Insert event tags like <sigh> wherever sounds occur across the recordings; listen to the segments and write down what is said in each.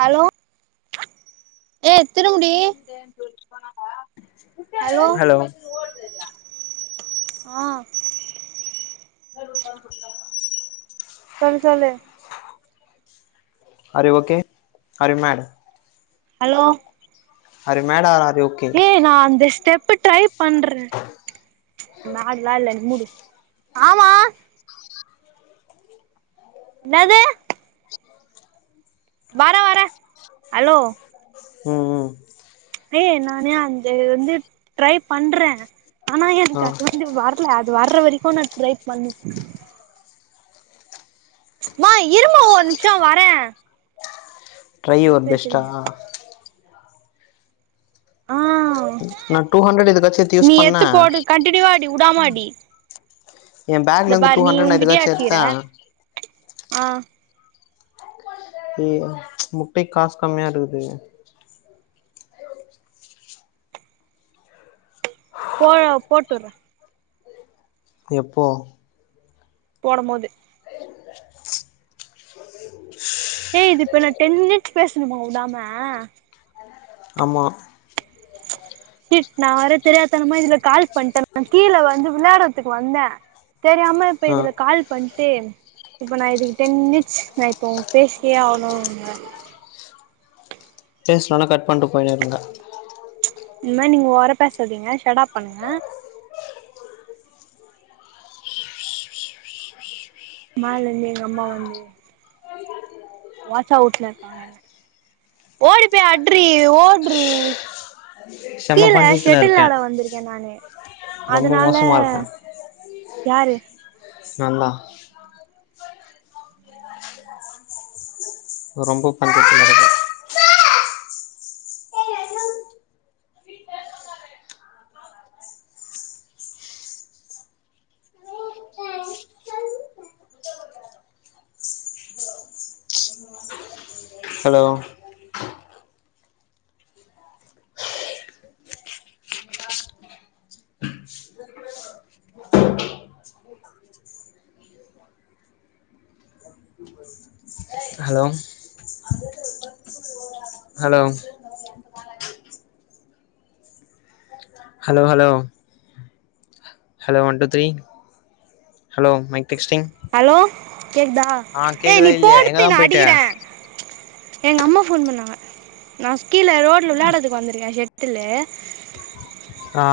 hello ஏ திருமுடி சேர்னு சொல்ட்டு போனாங்க ஹலோ ஆ <inaudible> சொல்லு சொல்லு are you okay are you ma'am hello are you mad are you okay ஏ நா அந்த ஸ்டெப்பு ட்ரை பண்றே நாட்லா இல்ல நீ மூடு ஆமா என்னதே வரன் வரன் ஹலோ ம் ம் ஏய் நானு அந்த வந்து ட்ரை பண்றேன் ஆனா ஆ எனக்கு அது வந்து வர ல அது வர்ற வரைக்கும் நா ட்ரை பண்ணி மா இருமா ஒரு நிமிஷம் வரேன் ட்ரை யுவர் பெஸ்டா ஆ நா டூ ஹண்ட்ரட் இதுக்காச்சு எடுத்து யூஸ் நீ எத்து பண்ணே போடு கண்டீனியூவா அடி உடாம அடி எ பேக்ல இந்த இருந்து டூ பார் நீ ஹண்ட்ரட் நா உங்கிட்டயே இதுக்காச்சு அடிச்சிக்கிற எடுத்தே அ இயியோ முட்டைக்கு காசு கம்மியா இருக்குது போயா போட்டுடர எப்போ போடபோது ஏ இது இப்ப என்ன டென் மினிட்ஸ் பேசணுமா உடாம ஆமா சிட் நா வேற தெரியாத்தனமா இதுல கால் பண்ட்ட கீழ வந்து விளையாடறதுக்கு வந்த தெரியாம இப்ப ஆ இதுல கால் பண்ட்டு இப்ப நா இதுக்கு டென் மினிட்ஸ் நா இப்போ பேசியே ஆவுணு இங்க பேஸ்லனா கட் பண்ணட்டு போய்னேருங்க இனிமே நீங்க ஓவறா பேசாதீங்க ஷடாப் பண்ணுங்க மாலேருந்து எங்க அம்மா வந்து வாசாவுட்ல இருக்காங்க என்ன ஓடிபோய் அட்ரீ ஓட்ரீ செம கீழ பஞ்சத்துல ஷட்டில் இருக்கே வெளாட வந்திருக்க நானு ரொம்ப அதனால மோசமா இருக்கே யாரு நாந்தா ரொம்ப <inaudible> hello hello hello hello hello hello one two three hello mic testing hello கேக்குதா ஏ நீ இல்லையா போடு எங்கதா <inaudible> நா போயிட்ட அடிக்கற எங்க அம்மா போன் பண்ணாங்க நா ஸ்கீழ ரோட்ல விளையாடறதுக்கு வந்துருக்க செஷட்டுலு ஆ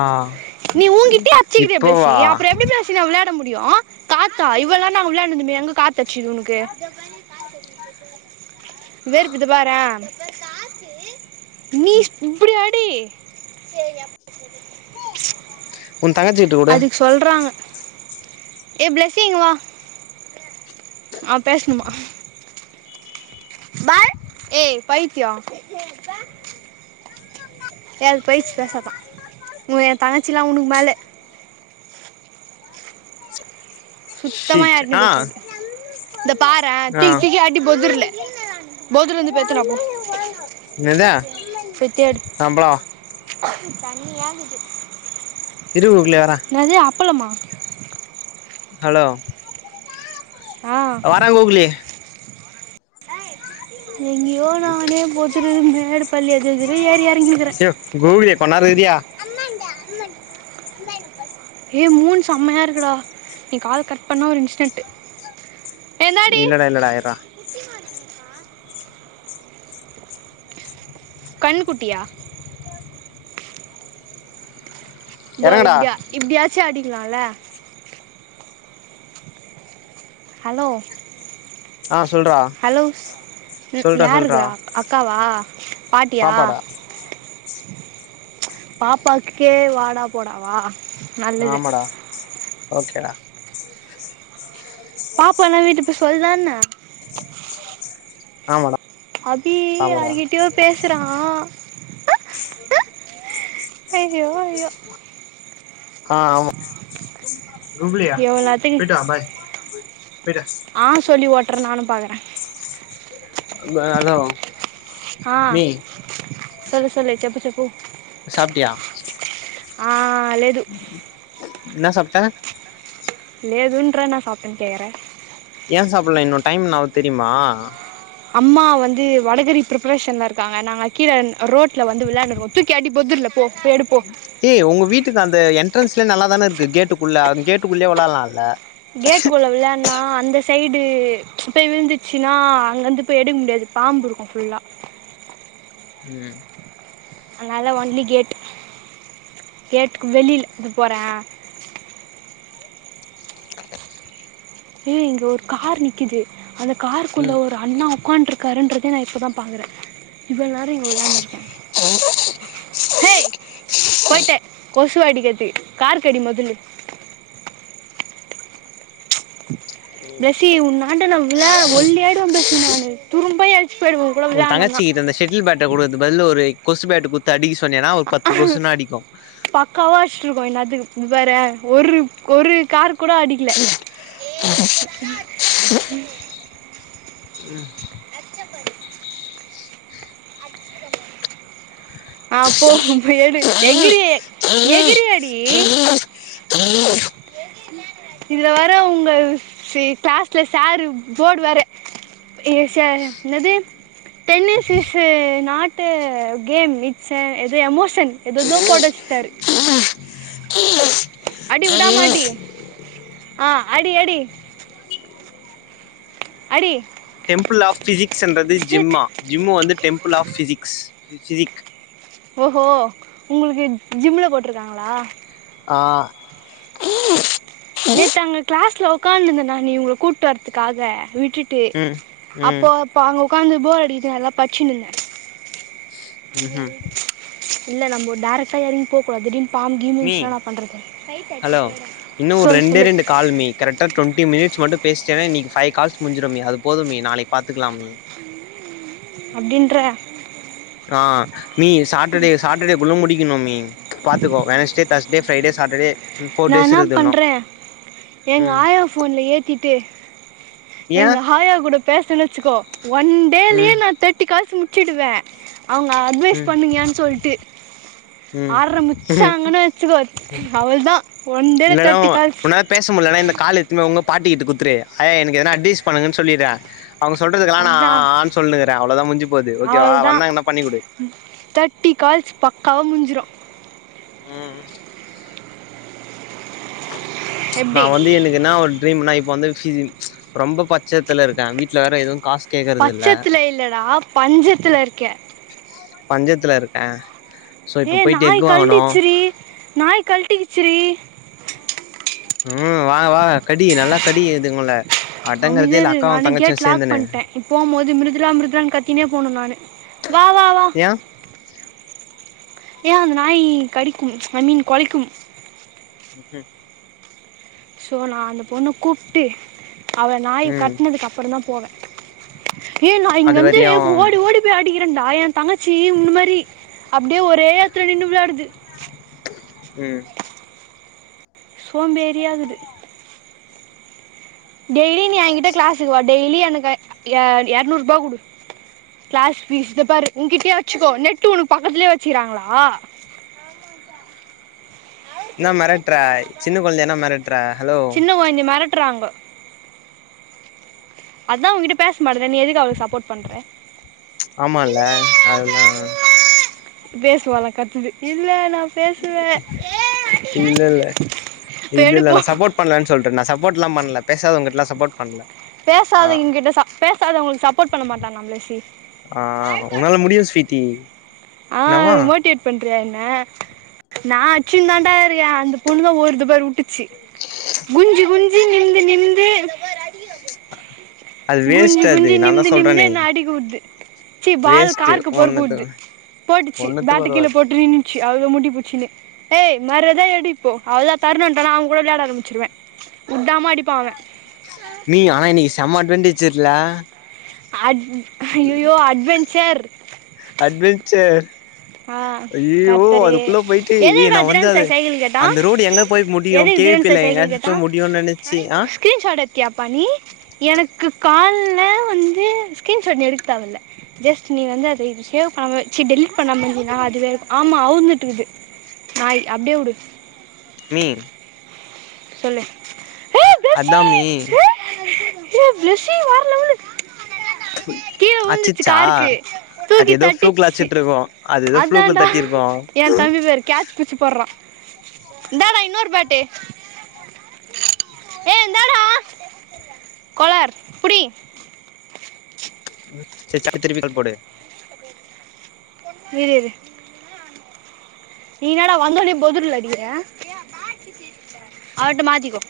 நீ ஊங்கிட்டயே அடிச்சிகிரியே ப்ளேஸ்ஸி இப்போவா அப்பறோ எப்டி சின்னா விளையாட முடியு காத்தா இவ்வள நேரோ நா விளையாண்டுருந்தமே எங்க காத்தடிச்சுது உனக்கு வேற்குது பாறே நீ ஸ் இப்புடி அடி உன் தங்கச்சிக்கிட்ட குடு அதுக்கு சொல்றாங்க ஏ ப்ளசி இங்க வா அவ பேசணுமா பால் ஏ பைத்தியோ ஏ அது போயிருச்சு பேசாதா உ எ தங்கச்சிலா உனுக்கு மேல சுத்தமா ஷிட் யார்டையு ஆ பேசாது இந்த பாரே ஆ தூக்கி தூக்கி அடி பொதுர்ல பொதுர்லந்து போயி எத்துனுவா என்னது போய் தேடு அம்பளோ இது தண்ணியா கீது இரு உள்ளயே வரே நேது அப்பளமா ஹலோ ஆ வாரை கூக்ளி எங்கேயோ நானே போத்துரு மேடு பள்ளி அது இது ஏறி எறங்கினுகிறே கூகுளியே கொஞ் நோரோ இருயா அம்மாண்டா அம்மாண்டு அம்மாண்ட பஸ் ஏய் மூன் செம்மையா இருக்குடா நீ கால் கட் பண்ணா ஒரு இன்ஸ்டென்டு இல்லடா இல்லடா இர்ரா கண்ணுக்குட்டியா இதோ எறங்குடா இப்டியா இப்டியாச்சும் ஆடிக்கலாம்ல ஹலோ ஆ சொல்றா ஹலோ ம் சொல்றா சொல்றா யாருக்குரா அக்காவா பாட்டியா பாப்பாடா பாப்பாக்கே வாடா போடாவா நல்லது ஆமடா ஓகேடா பாப்பா என்ன வீட்டுக்கு போயி சொல்லுதா என்ன ஆமாடா அபி ஆமாடா யார்கிட்டயோ பேசுறா ஐயோ ஐயோ ஆஹ் ஆமா கூப்புலியா எவ்வளாத்துக்கு போயிட்டு வா பாய் போயிட்டாஸ் ஆ சொல்லி ஓட்ற நானு பாக்ற அங்க நல்லாவு மீ சேரி சொல்லு செப்பு செப்பு சாப்டியா ஆ லேது இன்னா சாப்ட லேதுன்ற நா சாப்டன் கேக்ர ஏயா சாப்புல்ல இன்னு டைம் இன்னா ஆவுது தெரியுமா அம்மா வந்து வடகறி பிரிப்ரேஷன்ல இருக்காங்க நாங்க கீழ ரோட்ல வந்து வெளான்னு இருக்குறோ தூக்கி அடி பொதுர்ல போ போடு போ ஏய் உங்க வீட்க்கு அந்த என்ட்ரன்ஸ்ல நல்லாதானே இருக்கு கேட்டுக்குள்ள கேட்டுக்குள்ளயே வெளால்லாம்ல கேட்டுக்குள்ள வெளான் நா அந்த சைடு போய் விழுந்துச்சுனா அங்கருந்து போய் எடுக்க முடியாது பாம்பு இருக்கும் ஃபுல்லா ம் அதனால ஒன்லி கேட்டு் கேட்டுக்கு வெளில இது போற ஏய் இங்க ஒரு கார் நிக்கிது அந்த காருக்குள்ள ம் ஒரு அண்ணா ஒக்கான்று இருக் காறு இன்றதே நா இப்ப தா பாக்குற இவ்ளோ நேரோ இங்க வெளான் இருக்க ஹேய் போய்ட்டே கொசு அடிக்கிறதுக்கு கார் கடி மதுனு பெசி உன்னாண்ட நா வெளையாட ஒல்லி ஆயிடுவேன் பெசி நானு துரும்ப இளைச்சி போயிடுவோம் ஒ தங்கச்சி கிட்ட இந்த செட்டில் பேட் அதுக்கு பதில் ஒரு கொசு பேட்டு குத்து அடிக்க சொன்னீன்னா ஒரு பத்து கொசுன்னா அடிக்கு பக்காவா அடிச்சிட்டு இருக்கோ இந்நேரத்துக்கு வேற ஒரு ஒரு கார்க் கூட அடிக்கல பிளாக் ம் அ போ போய் எடு எகிறி எகிறி அடி பிளாக் இத வேற உங்க கிளாஸ்ல சாரு போர்டு வாரு எனது tennis is not game it ச எதோ எமோஷன் எதோதோ போட்டு வச்சிட்டாரு அடி உடாம அடி ஆ அடி அடி அடி டெம்பிள் ஆஃ ஃபிசிக்ஸ்ன்றது ஷிட் ஜிம்மா ஜிம்மு வந்து டெம்பிள் ஆஃப் பிசிக்ஸ் பிசிக் ஓகோ உங்களுக்கு ஜிம்ல போட்ருக்காங்களா ஆ நேத்து அங்க கிளாஸ்ல உக்காந்து இருந்தேனா நீ இவ்கள கூப்ட்டு வரதுக்காக வீட் விட்டுட்டு ம் ம் அப்போ அப்ப அங்க உக்காந்து போர் அடிச்சிசினா இதுல்லா பட்ச்சிருந்தே ம்ஹும் இல்ல நம்மோ டேரக்ட்டா எறங்கி போ கூடாது திடீர்னு பாம்பு கீம்பு மீ இச்சுனா என்னா பண்றது லைட்டு அடிச்சிட்டு ஹலோ போயிடலா இன்னு ஒரு ரெண்டே ரெண்டு கால் மீ கரெக்டா டொண்டி மினிட்ஸ் மட்டு பேசிட்டேன நீ பைவ் கால்ஸ் முடிஞ்சிடு மீ அது போது மீ நாளைக்கி பாத்துக்கலா மீ அப்டின்ற ஆ மீ சாட்டர்டே சாட்டர்டே குள்ள முடிக்கணு மீ பாத்துக்கோ Wednesday Thursday Friday Saturday four நா டேஸ் என்னா இருக்குது இன்னு பண்றே எங்க ம் ஆயா ஃபோன்ல ஏத்திட்டு ஏ எங்க ஆயா கூட பேசுனே வச்சுக்கோ ஒன் டேலயே ம் நா தேர்ட்டி கால்ஸ் முடிச்சிடுவே அவுங்க அட்வைஸ் ம் பண்ணுங்கன் சொல்லிட்டு ம் ஆரம்முச்சாங்கன்னு வச்சுக்கோ அவ்ள்தா ஒண்டேல இல்லனா தேர்டி கால்ஸ் உன்னால பேச முடியலன்னா இந்த கால எத்துனுபோய் உங்க பாட்டிக்கிட்டு குடுத்துரு ஆயா எனக்குஎதுனா அட்வைஸ் பண்ணுகன்னு சொல்லிறே அவங்க சொல்றதுக்கல்லா நா ஆ அதுதான் ஆனு சொல்லுனுகிறே அவ்வளோதா முஞ்சு போது ஓகே வா அவள் தான் வந்தாங்கன்னா பண்ணி குடு தேர்ட்டி கால்ஸ் பக்காவாக முடிஞ்சிடு ம் நா எப்படி வந்து எனக்கு என்னா ஒரு டரீம்னா இப்ப வந்து சி சி ரொம்ப பாத் பச்சத்துல இருக்கே வீட்ல வேற எதுவு காசு கேக்குறது இல்ல பச்சத்தில் இல்லைடா பஞ்சத்தில் இருக்க பஞ்சத்துல இருக்கே ஏ நாய் கல்டுச்சிரி நாய் கல்டிகிச்சிடி ம் வாங்க வாங்க கடி நல்லா கடி இதுங்கல அடங்கறதே இல்ல அக்காவும் தங்கச்சியு சேர்ந்துன்னு போகும் போது மிருதுலா மிருதுலான்னு கத்தினே போகணு நானு வா வா வா ஆ ஏ அந்த நாய் கடிக்கும் ஐ மீன் கொலைக்கும் ம்ஹூம் ஸோ நா அந்த பொண்ண கூப்ட்டு அவ நாய் ம் கட்னதுக்கு அப்புற தா போவே ஏ நா இங்க அது வந்து வரையு ஓடி ஓடி போய் ஆடிக்கிறேன்டா எ தங்கச்சி உன்ன மாரி அப்டியே ஒரே எடத்துல நின்னு வெளாடுது ம் சோம்பேரியாக்குது டெய்லி நீ எங்கிட்ட கிளாஸ்க்கு வா டெய்லி எனக்கு இரநூருபா குடு கிளாஸ் பபீஸ் த பாரு உங்க்கிட்டேய வச்சுக்கோ நட்டு ஒண்ணு பக்கத்துலயே வச்சுக்காங்களா என்னா மெரட்ற சின்ன குழந்தைய என்ன மெரட்ற ஹலோ மெரட்றாங்க அதா உங்கிட்ட பேச மாட்டேது நீ எதுக்கு அவளுக்கு சப்போர்ட் பண்ற ஆமால்ல அதெல்லா பேசுவாலா கத்துது இல்ல நா பேசுவ இல்ல போய் எடுப்போ பண்ல சொல்ட்டே நா சப்போர்ட்ல்லா பண்ணல பேசாதவங்க கிட்டலா சப்போர்ட் பண்ல ஆ பேசாதங்க கிட்ட பேசாத உங்களுக்கு சப்போர்ட் பண்ண மாட்டேசி என்னாவா மோட்டிவே்ட் பண்றிய என்ன நான் அச்சுன் தாண்டா இருக்க அந்த பொண்ணுதா ஓடுது பாருவுட்டு குனிஞ்சு குனிஞ்சு நிந்து நிந்து அது குனிஞ்சு வேஸ்ட் அது குனிஞ்சு நா தா நிமிந்து நிமிந்து சொல்றனே என்ன அடிக்கவுடுது சி பால் வேஸ்ட்டு கார்கக்கு பொறுக்க ஒன்னுத்து உடுது போட்டுச்சு ஒன்னுத்துக்கு பேட்டு கீழ உதவாது போட்டு நின் ள முடி போச்சுனுு ஏய் மறாத எடுஇப்போ அவளான் தரண்வன்டானா அவன் கூட விளையாட ஆரம்பிச்சிருவேன் உ்டாம அடிப்பாஅவன் நீ ஆ இன்னைக்கு செம அட்வண்டேச்சர்ல அட் ஐயயோ அட்வென்ச்சர் அட்வென்ச்சர் ஆ ஐயயோ கர்த்தரு அதுக்குள்ள போய்ட்டு ஏய் எதுக்குடா நான் வந்து திரன் அது சாய் சைக்கிள் கேட்டா அந்த ரோடு எங்க போய் முடியு எதுக்கு திரன் கேவிப்பில எங்காச்சு போய் முடியுனு நெனச்சு ஆ ஸ்க்ரீன்ஷாட் எடுத்தியாப்பா நீ எனக்கு கால்ல வந்து ஸ்க்ரீன்ஷாட் நீ எடுக்க தேவையில்ல ஜஸ்ட் நீ வந்து அத இது சேவ் பண்ண வச்சு டெலீட் இப்ப நம்மள்துனா அது வேற மீர் சொல்லு பிளஸ்ஸி அதாமி ஏ ஏ வெசி வேற லெவலு கீழே உழுந்துருச்சு அச்சிச்சா கார்க்கு அது தூக்கி ஏதோ ஃப்ளூக்ல தட்டிச்சச்சு அச்சிட்ருக்கு அது ஏதோ ஃப்ளூக்ல அதான்ண்டா தட்டிருக்கு என் தம்பி பாரு கேட்ச் புச்சி போடுறான் இந்தடா இன்னொரு பேட்டே ஏ என்ந்தடா கொளர் புடி சச்ச திருப்பிக்கல் போடு இரு இரு நீஏன்டா வந்தோன போதர்ல்லஅடிக்குற அவட்ட மாத்திக்கோ